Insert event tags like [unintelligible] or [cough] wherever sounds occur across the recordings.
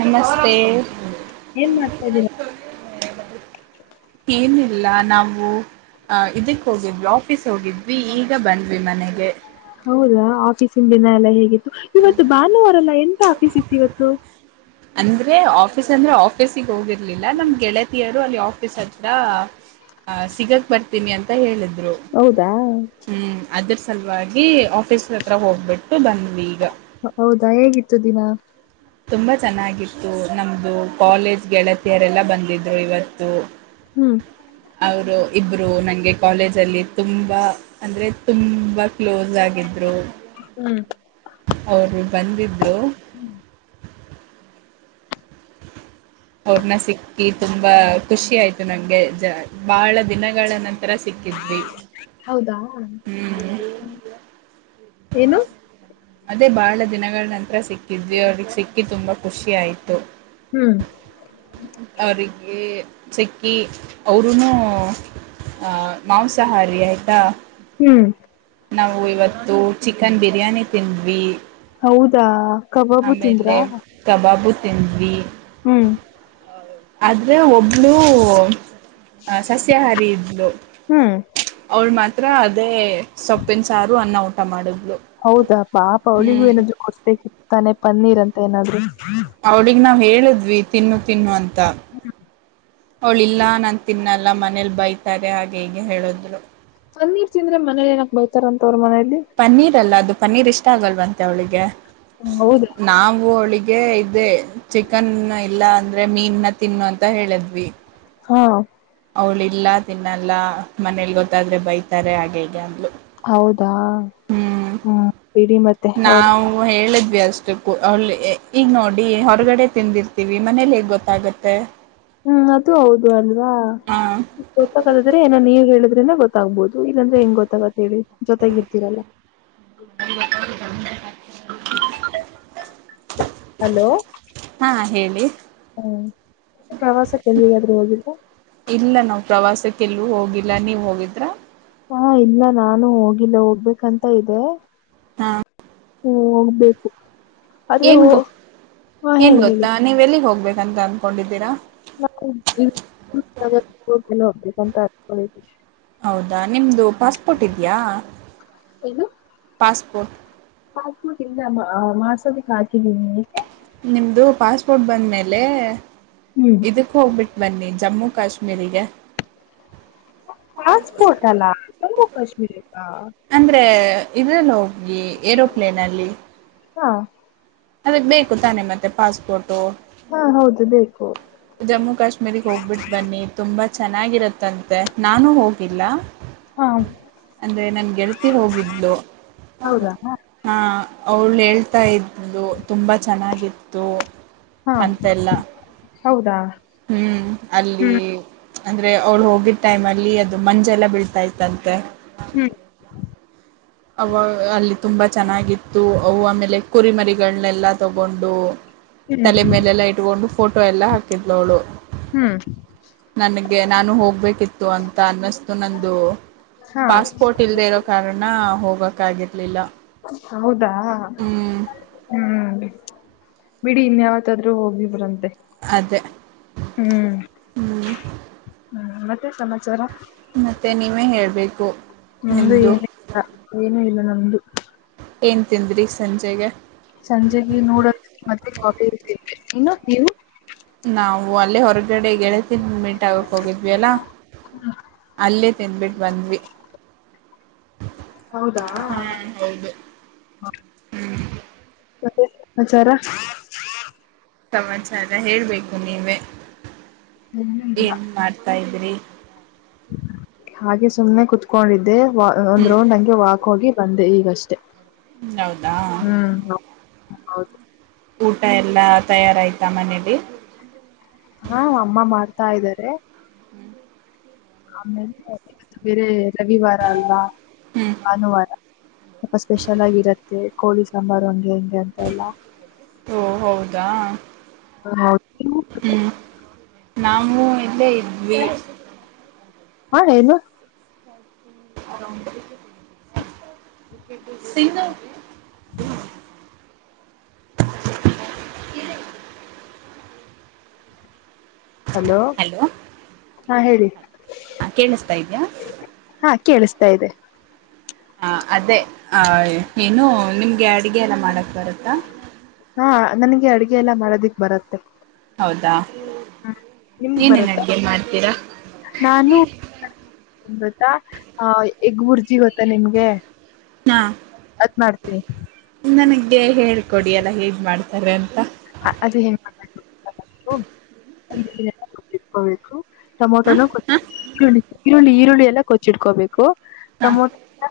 ನಮಸ್ತೆ ಏನ್ ಮಾಡ್ತಾ ಇದ್ದೀರಾ [unintelligible] ಏನಿಲ್ಲ ನಾವು ಆ್ ಇದಕ್ಕೆ ಹೋಗಿದ್ವಿ ಆಫೀಸ್ ಹೋಗಿದ್ವಿ ಈಗ ಬಂದ್ವಿ ಮನೆಗೆ ಹೌದಾ ಆಫೀಸ ದಿನ ಎಲ್ಲಾ ಹೇಗಿತ್ತು ಇವತ್ತು ಭಾನುವಾರಲ್ಲಾ ಎಂತ ಆಫೀಸ್ ಇತ್ತು ಇವತ್ತು ಅಂದ್ರೆ ಆಫೀಸ್ ಅಂದ್ರೆ ಆಫೀಸಿಗೆ ಹೋಗಿರ್ಲಿಲ್ಲ ನಮ್ ಗೆಳತಿಯರು ಅಲ್ಲಿ ಆಫ ತ್ರ ಸಿಗಕ್ ಬರ್ತೀನಿ ಅಂತ ಹೇಳಿದ್ರು ಹೌದಾ ಹ್ಮ್ ಅದ್ರ ಸಲುವಾಗಿ ಆಫೀಸ ಹತ್ರ ಹೋಗ್ಬಿಟ್ಟು ಬಂದ್ವಿ ಈಗ ಹೌದಾ ಹೇಗಿತ್ತು ದಿನಾ ತುಂಬಾ ಚೆನ್ನಾಗಿತ್ತು ನಮ್ದು ಕಾಲೇಜ್ ಗೆಳತಿಯರೆಲ್ಲ ಬಂದಿದ್ರು ಇವತ್ತು ಹ್ಮ್ ಅವರು ಇಬ್ರು ನಂಗೆ ಕಾಲೇಜ ಅಲ್ಲಿ ತುಂಬಾ ಅಂದ್ರೆ ತುಂಬಾ ಕ್ಲೋಸ್ ಆಗಿದ್ರು ಹ್ಮ್ ಅವರು ಬಂದಿದ್ರು [unintelligible] ಅವ್ರನ ಸಿಕ್ಕಿ ತುಂಬಾ ಖುಷಿ ಆಯ್ತು ನಂಗೆ ಜ ಬಹಳ ದಿನಗಳ ನಂತ ಥರ ಸಿಕ್ಕಿ್ ಹೌದಾ ಏನು ಅದೇ ಬಹಳ ದಿನಗಳ ನಂತರ ಸಿಕ್ಕಿದ್ವಿ ಅವ್ರಿಗೆ ಸಿಕ್ಕಿ ತುಂಬಾ ಖುಷಿ ಆಾಯ್ತು ಹ್ಮ್ ಅವರಿಗೆ ಸಿಕ್ಕಿ ಅವ್ರೂ ಆ ಮಾಂಸಾಹಾರಿ ಆಯತಾ ಹ್ಮ್ ನಾವು ಇವತ್ತು ಚಿಕನ್ ಬಿರಿಯಾನಿ ತಿಂದ್ವಿ ಹೌದಾ ಕಬಾಬು ತಿಂದ್ರಾ ಆಮೇಲೆ ಕಬಾಬು ತಿಂದ್ವಿ ಹ್ಮ್ ಆದ್ರೆ ಒಬ್ಳೂ ಸಸ್ಯಾಹಾರಿ ಇದ್ಲು ಹ್ಮ್ ಅವ್ಳ ಮಾತ್ರ ಅದೇ ಸೊಪ್ಪನ್ ಸಾರು ಅನ್ನ ಊಟ ಮಾಡಿದ್ಳಲು ಹೌದಾ ಪಾಪ ಅವಳಿಗೂ ಏನಾದ್ರು ಕೊಡ್ಬೇಕಿತಾನೆ ಪನ್ನೀರ್ ಅಂತ ಏನಾರು ಅವಳಗ್ ನಾವ್ ಹೇಳಿದ್ವಿ ತಿನ್ನು ತಿನ್ನು ಅಂತ ಅವಳ ಇಲ್ಲ ನಾನು ತಿನ್ನಲ್ಲ ಮನೇಲಿ ಬೈತಾರೆ ಹಾಗೆ ಹೀಗೆ ಹೇಳದ್ರು ಪಂಣ್ಣೇರ್ ತಿಂದ್ರೆ ಮನೇಲಿ ಏನಾಕ್ ಬರ್ತಾರ ಅಂತ ಅವರು ಮನೆಯಲ್ಲಿ ಪನ್ನೀರ್ ಅಲ್ಲ ಅದು ಪನ್ನೀರ್ ಇಷ್ಟ ಆಗಲ್ವಂತೆ ಅವಳಿಗೆ ಹೌದಾ ನಾವು ಅವಳಿಗೆ ಗೆ ಇದೆ ಚಿಕನ್ ಇಲ್ಲ ಅಂದ್ರೆ ಮೀನ್ ನ ತಿನ್ನು ಅಂತ ಹೇಳಿದ್ವಿ ಹಾ ಅವ್ಳ ಇಲ್ಲ ತಿನ್ನಲ್ಲ ಮನೇಲಿ ಗೊತ್ತಾದ್ರೆ ಬೈತಾರೆ ಹಾಗೆ ಹಗೆ ಅಂದ್ಲು ಹೌದಾ ಹ್ಮ್ ಹ್ಮ ಇಡೀ ಮತ್ತೆ ಅವ ನಾವು ಹೇಳಿದ್ವಿ ಅಷ್ಟು ಈಗ ನೋಡಿ ಹೊರಗಡೆ ತಿಂದಿರ್ತವಿ ಮನೇಲಿ ಹೇಗ್ ಗೊತ್ತಾಗುತ್ತೆ ಪೇ ಹ್ಮ್ ಅದು ಹೌದು ಅಲ್ವಾ ಹ ಗೊತ್ತಾಗದಾದ್ರೆ ಏನ ನೀ ಹೇಳಿದ್ರಿಂದ ಗೊತ್ತಾಗ್ಬಹುದು ಇಲ್ಲಾಂದ್ರೆ ಹೆಂಗ್ ಗೊತ್ತಾಗತ್ತ ಹೇಳಿ ಜೊತ್ತಾಗಿ ಇರ್ತೀರಲ್ಲ [inaudible] ಹಲೋ ಹಾ ಹೇಳಿ ಹ್ಮ ಮತ್ತೆ ಪ್ರವಾಸಕ್ಕೆಲ್ಗಾದ್ರೂ ಹೋಗಿಲ್ಲ ಇಲ್ಲ ನಾವು್ ಪ್ರವಾಸಕ್ಕೆಲ್ಲೂ ಹೋಗಿಲ್ಲ ನೀವ್ ಹೋಗಿದ್ರ ಹಾ ಇಲ್ಲ ನಾನು ಹೋಗಿಲ್ಲ ಹೋಗ್ಬೇಕಂತ ಇದೆ ಹಾ ಹ್ಮ ಹೋಗ್ಬೇಕು ಆದ್ರೆ ಏನ್ ಹೋ ಗೊ ಹಾ ಏನ್ ಹೇಳಿ ಹೇಳಿ ಗೊತ್ತಾ ನೀ್ ಎಲ್ಲಿಗ್ ಹೋಗ್ಬೇಕಂತ ಅನ್ಕೊಂಡಿದ್ದೀರಾ ನಾವು ಹೋಗ್ಬೇಕಂತ ಅ ಹ ಹೌದಾ ನಿಮದು ಪಾಸ್ಪೋರ್ಟ್ ಇದೆಯಾ ಪಾಸ್ಪೋರ್ಟ್ ಸ್ಫುಡ್ ಇಲ್ಲ ಮಾಸದಕ್ ಹಾಕಿದ್ದಿಗೆ ನಿಮ್ಮದು ಪಾಸ್ಪೋರ್ಟ್ ಬಂದಮೇಲೆ ಹ್ಮ್ ಇದಕ್ಕೆ ಹೋಗ್ಬಿಟ್ಟು ಬನ್ನಿ ಜಮ್ಮು ಕಾಶ್ಮೀರಿಗೆ ಪಾಸ್ಪೋರ್ಟಲ್ಲ ಜಮ್ಮಮ್ಮು ಕಶ್ಮೀರದ ಅಂದರೆ ಇದರಲ್ಲಿ ಹೋಗಿ ಏರೋಪ್ಲೇನಲ್ಲಿ ಹಾ ಅದಕ್ಕೆ ಬೇಕು ತಾನೆ ಮತ್ತೆ ಪಾಸ್ಪೋರ್ಟು ಹಾ ಹೌದು ಬೇಕು ಜಮ್ಮು ಕಾಶ್ಮೀರಿಗೆ ಹೋಗ್ಬಿಟ್ಟು ಬನ್ನಿ ತುಂಬಾ ಚೆನ್ನಾಗಿರತ್ತಂತೆ ನಾನು ಹೋಗಿಲ್ಲ ಹಾ ಅಂದ್ರೆ ನನ್ ಗೆಳತಿ ಹೋಗಿದ್ಲು ಹೌದಾ ಅವಳ ಹೇಳ್ತಾ ಇದು ತುಂಬ ಚೆನ್ನಾಗಿತ್ತು ಹಾ ಅಂತೆಲ್ಲ ಹೌದಾ ಹ್ಮ್ ಅಲ್ಲಿ ಹ್ಮ್ ಅಂದ್ರೆ ಅವ್ಳು ಹೋಗಿದ ಟೈಮ ಅಲ್ಲಿ ಅದು ಮಂಜೆಲ್ಲ ಬೀಳ್ತಾ ಇತ್ತಂತೆ ಹ್ಮ್ ಅವ ಅಲ್ಲಿ ತುಂಬ ಚೆನ್ನಾಗಿತ್ತು ಅವು ಆಮೇಲೆ ಕುರಿಮರಿಗಳನ್ನೆಲ್ಲ ತಗೊಂಡು ಹ್ಮ್ ತಲೆ ಮೇಲೆಲ್ಲ ಇಟ್ಕೊಂಡು ಫೋಟೋ ಎಲ್ಲ ಹಾಕಿದ್ಳವಳು ಹ್ಮ್ ನನಗೆ ನಾನು ಹೋಗ್ಬೇಕಿತ್ತು ಅಂತ ಅನ್ನಿಸ್ತು ನಂದು ಹಾ ಪಾಸ್ಪೋರ್ಟ್ ಇಲ್ದೆ ಇರೋ ಕಾರಣ ಹೋಗಕ್ಗರ್ಲಿಲ್ಲ ಹೌದಾ ಹ್ಮ್ ಬಿಡಿ ಇನ್ಯಾವತ್ತಾದ್ರೂ ಹೋಗಿ ಬ್ರಂತೆ ಅದೇ ಹ್ಮ್ ಹ್ಮ್ ಹ್ಮ್ ಮತ್ತೆ ಸಮಾಚಾರ ಮತ್ತೆ ನೀವೇ ಹೇಳ್ಬೇಕು ನಮ್ದು ನಿಮ್ದು ಏನು ಇಲ್ಲ ಏನುೂ ಇಲ್ಲ ನಮ್ದು ಏನ್ ತಿಂದ್ರಿ ಸಂಜೆಗೆ ಸಂಜೆಗೆ ನೋಡದು ಮತ್ತೆ ಕಾಪಿ ಇನ್ನು ನೀವು ನಾವು ಅಲ್ಲೇ ಹೊರಗಡೆ ಗೆಳತಿನ ಮೀಂಟ್ ಆಗಕ್ ಹೋಗಿದ್ವಿ ಅಲ್ಲ ಅಲ್ಲೇ ತಿದ್ಬಿಟ್ಟು ಬಂದ್ವಿ ಹೌದಾ ಹಾ ಹೌದು ಹ್ಮ್ ಮತ್ತೆ ಹಚಾರ ಸಮಾಚಾರ ಹೇಳ್ಬೇಕು ನೀವೇ ಏನು ಇಲ್ಲ ಏನ್ ಮಾಡ್ತಾ ಇದ್ರಿ ಹಾಗೆ ಸುಮ್ನೆ ಕುತ್ಕೊಂಡಿದ್ದೆ ಒಂದ್ ಹ್ಮ್ ರೌಂಡ್ ಹಂಗೆ ವಾಕ್ ಹೋಗಿ ಬಂದೆ ಈಗಷ್ಟೇ ಹೌದಾ ಹ್ಮ್ ಹೌದು ಊಟ ಎಲ್ಲ ತಯಾರಾಯ್ತಾ ಮನೇಲಿ ಹಾ ಅಮ್ಮ ಮಾಡ್ತಾ ಇದ್ದಾರೆ ಹ್ಮ್ ಆಮೇಲೆ ಬೇರೆ ರವಿವಾರ ಅಲ್ಲ ಹ್ಮ್ ಭಾನುವಾರ ಸ್ವಲ್ಪ ಸ್ಪೆಷಲ್ ಆಗಿ ಇರುತ್ತೆ ಕೋಳಿ ಸಾಂಬಾರ್ ಹಂಗೆ ಹೆಂಗೆ ಅಂತ ಎಲ್ಲ ಓ ಹೌದಾ ಹ ಹೌದು ಹ್ಮ್ ನಾವವು ಇಲ್ಲೇ ಇದ್ವಿ ಹಾ ಏನು [unintelligible] ಹಲೋ ಹಾ ಹೇಳಿ ಕೇಳಿಸ್ತಾ ಇದೀಯಾ. ಹಾ ಕೇಳಿಸ್ತಾ ಇದೆ ಹ ಅದೇ ಆ ಏನು ನಿಮ್ಗೆ ಅಡುಗೆ ಎಲ್ಲಾ ಮಾಡಕ್ ಬರುತ್ತಾ. ಹಾ ನನಗೆ ಅಡುಗೆ ಎಲ್ಲಾ ಮಾಡೋದಿಕ್ ಬರತ್ತೆ. ಹೌದಾ ನಿಮ್ಗ್ ಏನೇನ್ ಬರತ್ತಾ ಅಡ್ಗೆ ಮಾಡ್ತೀರಾ. ನಾನು ಗೊತ್ತಾ ಆ ಎಗ್ ಬುರ್ಜಿ ಗೊತ್ತಾ ನಿಮ್ಗೆ? ಹಾ ಅದ ಮಾಡ್ತೀನೀ. ನನಗೆ ಹೇಳ್ಕೊಡಿ ಅಲಾ ಹೇಗ್ ಮಾಡ್ತಾರೆ ಅಂತ. [unintelligible] ಇಟ್ಕೋಬೇಕು ಹ ಟೊಮೊಟೋನ ಹ ಈರುಳ್ಳಿ ಈರುಳ್ಳಿ ಎಲ್ಲಾ ಕೊಚ್ಚಿಡ್ಕೋಬೇಕು. ಹ ಟಮೊಟೋ ಎಲ್ಲಾ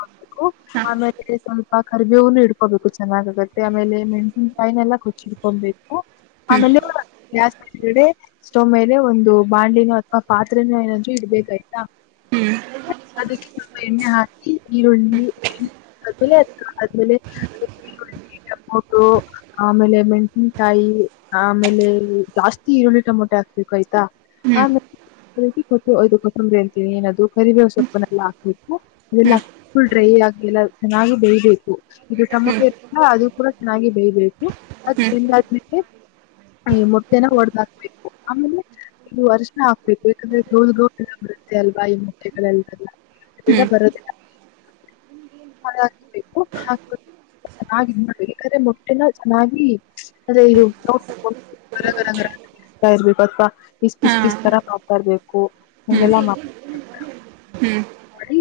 ಕೊಚಿಟ್ಕೋಬೇಕು ಹ ಆಮೇಲೆ. ಸ್ವಲ್ಪ ಕರ್ಬೇವನು ಇಡ್ಕೋಬೇಕು ಚೆನ್ನಾಗಾಗತ್ತೆ ಆಮೇಲೆ ಮೆಣಸಿನಕಾಯಿನಾ ಎಲ್ಲಾ ಕೊಚ್ಚಿಡ್ಕೊಬೇಕ. ಆಮೇಲೆ ಗ್ಯಾಸ್ಡೆ ಸ್ಟೋ ಮೇಲೆ ಒಂದು. ಬಾಂಡೆನೋ ಅಥವಾ ಪಾತ್ರೆನೋ ಏನಾದೂ ಇಡ್ಬೇಕಾಯ್ತಾ ಹ್ಮ್ ಅದಕೆ. ಎಣ್ಣೆ ಹಾಕಿ ಈರುಳ್ಳಿ ಹಾಕಿ ಆದ್ಮೇಲೆ [unintelligible] ಟಮೋಟೋ ಆಮೇಲೆ [unintelligible] ಮೆಣಸಿನಕಾಯಿ ಆಮೇಲೆ ಜಾಸ್ತಿ ಈರುಳ್ಳಿ ಟೊಮೊಟೆ ಹಾಕ್ಬೇಕು ಆಯ್ತಾ. ಹ್ಮ್ ಮೆಂತಿ ಸೊಪ್ಪು ಅದು ಕೊತ್ತಂಬರಿ ಅಂತೀವಿ ಏನದು ಸ್ವಪ್ಪ ಎಲ್ಲಾ ಹಾಕ್ಬೇಕು. ಅದೆಲ್ಲ ಹ್ಮ್ ಫುಲ್ ಡ್ರೈ ಆಗಿ ಎಲ್ಲಾ ನಾನು ಡೈಲಿ ಉಪ್ಪು [unintelligible] ಇದು ಟೊಮೊಟೋ ಹ್ಮ್ ಇತ್ತ ಅಲ್ಲ ಅದು ಕೂಡ ಚೆನ್ನಾಗಿ ಬೆೇಯ್ಬೇಕು ಅದು ಹ್ಮ್ ಬೆಂದ ಆದಮೇಲೆ. ಈ ಮೊಟ್ಟೆನ ಓಡಾದ ಹಾಕ್ಬೇಕು ಆಮೇಲೆ ಅರಿಶಿನ ಹಾಕ್ಬೇಕು ಯಾಕಂದ್ರೆ ಗೋದ ಗೋ ಬರುತ್ತೆ ಅಲ್ವಾ ಈ ಮೊಟ್ಟೆಗಳೆಲ್ಲೆಲ್ಲ ಅದೆಲ್ಲ ಹ್ಮ್ ಬರೋದಿಲ್ಲ. [unintelligible] ಹಾಕ್ಬೇಕು ಹಾ ಮೂಟೆ ನಾ ಯಾಕಂದ್ರೆ ಮೊಟ್ಟೆನ ಚೆನ್ನಾಗಿ [unintelligible] ಪೀಸ್ ಹಾ ಪೀಸ ಪೀಸ್ ತರ ಮಾಡಾತಾ ಇರಬೇಕು. ಹ್ಮ್ ಹ್ಮ್ ಮಾಡಿ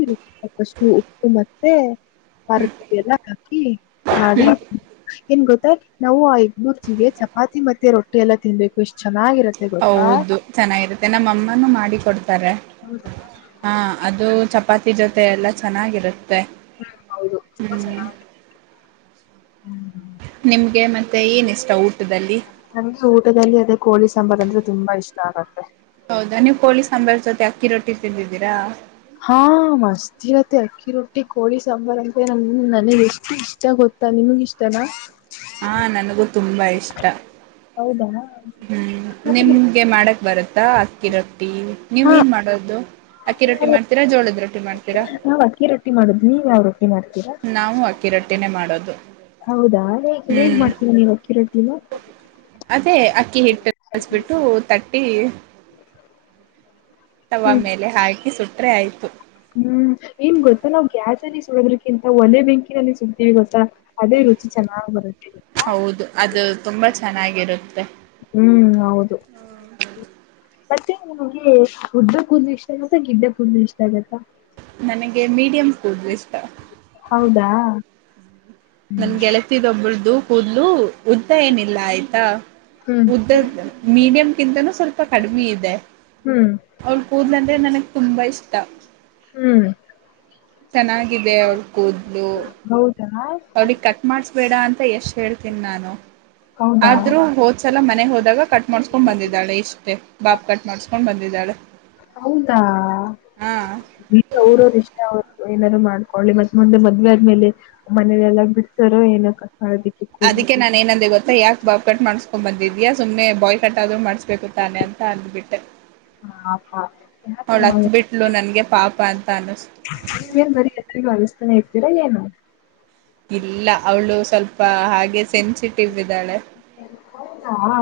ಫಸ್ಟ್ ಉಪ್ಪು ಮತ್ತೆ. ಖಾರದ ಪುಡಿ ಎಲ್ಲ ಹಾಕಿ ಖಾಲಿ. ಏನ್ ಗೊತ್ತಾ ನಾವು ಆ ಎಗ್ಬುರ್ಜಿ ಜೊತೆ ಚಪಾತಿ ಮತ್ತೆ ರೊಟ್ಟಿ ಎಲ್ಲಾ ತಿನ್ಬೇಕು ಎಷ್ಟ ಚೆನ್ನಾಗಿರುತ್ತೆ ಹೌದು ಚೆನ್ನಾಗಿರುತ್ತೆ ನಮ್ಮ ಅಮ್ಮನ ಮಾಡಿ ಕೊಡ್ತಾರೆ. ಹೌದಾ ಹಾ ಅದು ಚಪಾತಿ ಜೊತೆ ಎಲ್ಲ ಚೆನ್ನಾಗಿರುತ್ತೆ ಹೌದು ತುಂಬಾ ಹ್ಮ್ ಚೆನ್ನಾಗಿ ಹ್ಮ್ ನಿಮ್ಗೆ ಮತ್ತೆ ಏನ ಇಷ್ಟ ಊಟದಲ್ಲಿ. ನಮಗೆ ಊಟದಲ್ಲಿ ಅದೇ ಕೋಳಿ ಸಾಂಬಾರ್ ಅಂದ್ರೆ ತುಂಬಾ ಇಷ್ಟ ಆಗತ್ತೆ. ಹೌದಾ ನೀವು ಕೊಳ್ಳಿ ಸಾಂಬಾರಾ ಜೊತೆ ಅಕ್ಕಿ ರೊಟ್ಟಿ ತಿಂದಿದ್ದೀರಾ. ಹಾ ಮಸ್ತ್. ಇರುತೆ ಅಕ್ಕಿ ರೊಟ್ಟಿ ಕೋಳಿ ಸಾಂಬಾರ್ ಅಂದ್ರೆ ನಂಗ್ ನನಗೆ ಎಷ್ಟು ಇಷ್ಟ ಗೊತ್ತಾ ನಿಮಗ ಇಷ್ಟನಾ? [unintelligible] ಹಾ ನನಗೂ ತುಂಬಾ ಇಷ್ಟ ಹೌದಾ. ಹ್ಮ್ ಮತ್ತೆ ನಿಮ್ಗೆ ಮಾಡಕ್ ಬರತ್ತಾ ಅಕ್ಕಿ ರೊಟ್ಟಿ ನೀವ ಏನ್ ಮಾಡೋದು ಅಕ್ಕಿ ರೊಟ್ಟಿ ಮಾಡ್ತಿರೋ ಜೋಳದ ರೊಟ್ಟಿ ಮಾಡ್ತೀರಾ ನಾವ್ ಅಕ್ಕಿ ರೊಟ್ಟಿ ಮಾಡುದ್ ನೀವ ಯಾವ ರಟ್ಟಿ ಮಾಡ್ತೀರಾ ನಾವು ಅಕ್ಕಿ ರೊಟ್ಟಿನೇ ಮಾಡೋದು ಹೌದಾ ಹೇಗ್ ಹ್ಮ್ ಮಾಡ್ತೀಿ ನೀವ ಅಕ್ಕಿ ರೊಟ್ಟಿನ ಅದೇ ಅಕ್ಕಿ ಹಿಟ್ಟು ಕಲಿಸ್ಬಿಟ್ಟ ತಟ್ಟಿ ತವಾ ಹ್ಮ್ ಮೇಲೆ ಹಾಕಿ ಸುಟ್ರೆ ಆಯ್ತು ಹ್ಮ್ ಏನ್ ಗೊತ್ತಾ ನಾವ್ ಗ್ಯಾಸ ಅಲ್ಲಿ ಸುಡೋದ್ರಕ್ಕಿಂತ ಒಲೆ ಬೆಂಕಿನಲ್ಲಿ ಸುಡ್ತೀವಿ ಗೊತ್ತಾ ಅದೇ ರುಚಿ ಚೆನ್ನಾಗ್ ಬರುತ್ತ ಹೌದು ಅದು ತುಂಬಾ ಚೆನ್ನಾಗಿರುತ್ತೆ ಹ್ಮ್ ಹೌದು ಮತ್ತೆ ನಿಮಗೆ ಉದ್ದ ಕೂ ಇಷ್ಟ ಆಗತ್ತ ಗಿಡ್ ಕೂುದಲು ಇಷ್ಟ ಆಗತ್ತಾ ನನಗೆ ಮೀಡಿಯಂ ಕೂದಲು ಇಷ್ಟ ಹೌದಾ ಹ್ಮ್ ನನ್ ಗೆಳತಿದ ಒಬ್ರ್ದು ಕೂದ್ಲು ಉದ್ದ ಏನಿಲ್ಲ ಆಯ್ತಾ ಹ್ಮ್ ಉದ್ದದ ಮೀಡಿಯಂ ಕಿಂತನೂ ಸ್ವಲ್ಪ ಕಡಿಮೆ ಇದೆ ಹ್ಮ್ ಅವ್ಳ ಕೂದ್ಲ ಅಂದ್ರೆ ನನಗ್ ತುಂಬಾ ಇಷ್ಟ ಹ್ಮ್ ಚೆನ್ನಾಗಿದೆ ಅವ್ಳ ಕೂದ್ಲು ಹೌದಾ ಅವಳಿಗೆ ಕ ಮಾಡಸ್ಬೇಡ ಅಂತ ಎಷ್ಟ್ ಹೇಳ್ತೀನಿ ನಾನು ಹೌದಾ ಆದ್ರೂ ಹ ಒಂದ್ಸಲ ಮನೆ ಹೋದಾಗ ಕಟ್ ಮಾಡಸ್್ಕೊಂಡು ಬಂದಿದ್ದಾಳೆ ಇಷ್ಟೇ ಬಾಬ ಕಟ್ ಮಾಡಸ್ಕೊಂಡು ಬಂದಿದ್ದಾಳೆ ಹೌದಾ ಹಾ ಕ್ ಊರೌರ್ ಇಷ್ಟ ಅವ್ ಏನಾರು ಮಾಡ್ಕೊಳ್ಳಿ ಮತ್ತೆ ಮುಂದೆ ಮದ್ವೆ ಆದ್ಮೇಲೆ ಮನೇಲೆಲ್ಲ ಬಿಡ್ತಾರೋ ಏನು ಕಸಾಗಿ ಅದಕ್ಕೆ ನನ್ ಏನಂದೆ ಗೊತ್ತ ಯಾಕ ಬಾಬ್ ಕಟ್ ಮಾಡ್ಸ್ಕೊಂಡ್ ಬಂದಿದ್ಯಾಾ ಸುಮ್ಮನೆ ಬಾಯ್ ಕಟ್ ಆದ್ರು ಮಾಡ್ಬೇಕು ತಾನೆ ಅಂತ ಅಂದ್ಬಿಟ್ಟೆ ಪಾಪ ಯಾಕಮ್ಮ ಅವ್ಳತ್ ಬಿಟ್ ಲು ನನ್ಗೆ ಪಾಪ ಅಂತ ಅನ್ನಿಸ್ತು ನೀವೇನ್ ಬರೀ ಕತ್ತಿನ ಅಳ್ಳುಸ್ತಾನೇ ಇರ್ತೀರಾ ಏನು ಇಲ್ಲ ಅವ್ಳು ಸ್ವಲ್ಪ ಹಾಗೆ ಸೆನ್ಸಿಟಿವ್ ಇದ್ದಾಳೆ ಹೌದಾ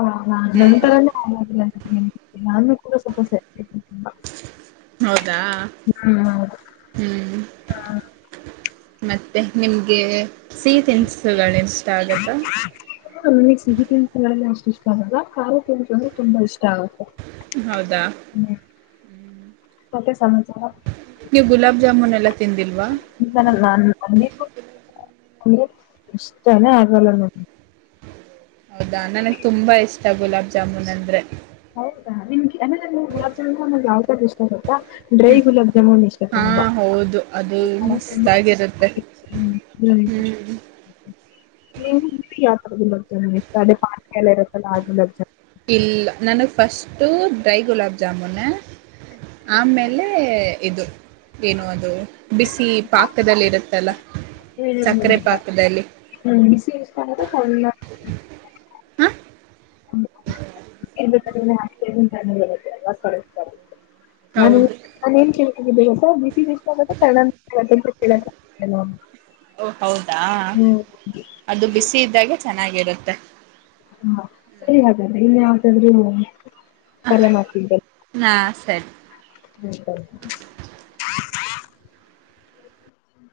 ನಂತರನೇ ನಾನು ಕೂಡ ಸ್ಪಲ್ಪ್ ಸೆ [inaudible] ಹೌದಾ ಹ್ಮ್ ಹ್ಮ್ ಮತ್ತೆ ನಿಮ್ಗೆ ಸೀ ತನ್ಸುಗಳಿಷ್ಟ ಆಗತ್ತಾ ನನಗೆ ಸಿಹಿ ತಿನ್ಸಗಳೆಲ್ಲ ಅಷ್ಟು ಇಷ್ಟ ಆಗಲ್ಲ ಖಾರ ತಿನ್ಸು ಅಂದ್ರೆ ತುಂಬಾ ಇಷ್ಟ ಆಗತ್ತೆ ಹೌದಾ ಹ್ಮ್ ಮತ್ತೆ ಸಮಚಾರ ನೀವು ಗುಲಾಬ್ ಜಾಮೂನೆಲ್ಲಾ ತಿಂದಿಲ್ವಾ ಗ ನಾನನ--ಅಂಗ್ಡಿಗೊಗ್ ಅಂದ್ರೆ ಇಷ್ಟಾನೇ ಆಗಲ್ಲ ನನ್ಗೆ ಹೌದಾ ನನಗ್ ತುಂಬಾ ಇಷ್ಟ ಗುಲಾಬ್ ಜಾಮೂನಂದ್ರೆ ಹೌದಾ ನಿಮ್ಗ್ ಹಂಗಂದ್ರೆ ಗುಲಾಬ್ ಜಾಮೂನ್ ಯಾವದಂಡ್ರಿಷ್ಟ ಇಷ್ಟ ಗೊತ್ತ ಡ್ರೈ ಗುಲಾಬ್ ಜಾಮೂನ್ ಇಷ್ ಹಾ ತುಂಬ ಹೌದು ಅದು ನಾನು ಮಸ್ತ್ ತುಂಬಾ ಆಗಿರುತ್ತೆ ಹ್ಮ ಹ್ಮ್ ನೀ ಯಾವ್ ತರ ಗುಲಾಬ್ ಜಾಮೂನ್ ಇಷ್ಟ ಅದೇ ಪಾಕ ಎಲ್ಲ ಇರತ್ತಲ್ಲ ಆ ಗುಲಾಬ್ ಜಾ ಇಲ್ಲ ನನಗ್ ಫಸ್ಟು ಡ್ರೈ ಗುಲಾಬ್ ಜಾಮೂನೆ ಆಮೇಲೆ ಇದು ಏನು ಅದು ಬಿಸಿ ಪಾಕದಲ್ಲಿರುತ್ತಲ್ಲ ಹ್ಮ್. ಸಕ್ಕ್ರೆ ಪಾಕದಲ್ಲಿ ಹ್ಮ್ ಬಿಸಿ ಇಷ್ಟಾಗುತ್ತಾ ತಣ್ಣ ಹ [inaudible] ತಿನ್ಬೇಕರೇನೇ ಆರ್ಸಸ್ತಾ---ತಣ್ಣಗಾಗುತ್ತೆ ಅಲ್ವ ಸ--ದಿಷ್ಟಗುತ್ತೆ [inaudible] ನಾನ ಹೌದು ನಾನನ್ ಕಿದ್ದ ಬಿಸಿ ಆತ್ತ ಸ ಓ ಹೌದಾ ಅದು ಬಿಸಿ ಇದ್ದಾಗೆ ಚೆನ್ನಾಗಿರುತ್ತೆ ಹಾ ಸರಿ ಹಾಗಾದ್ರೆ ಇನ್ ಯಾವಾದ್ರೂ ಕರೆ ಮಾಡ್ತಿದ್ದ ನಾ ಸರಿ ಹ [inaudible]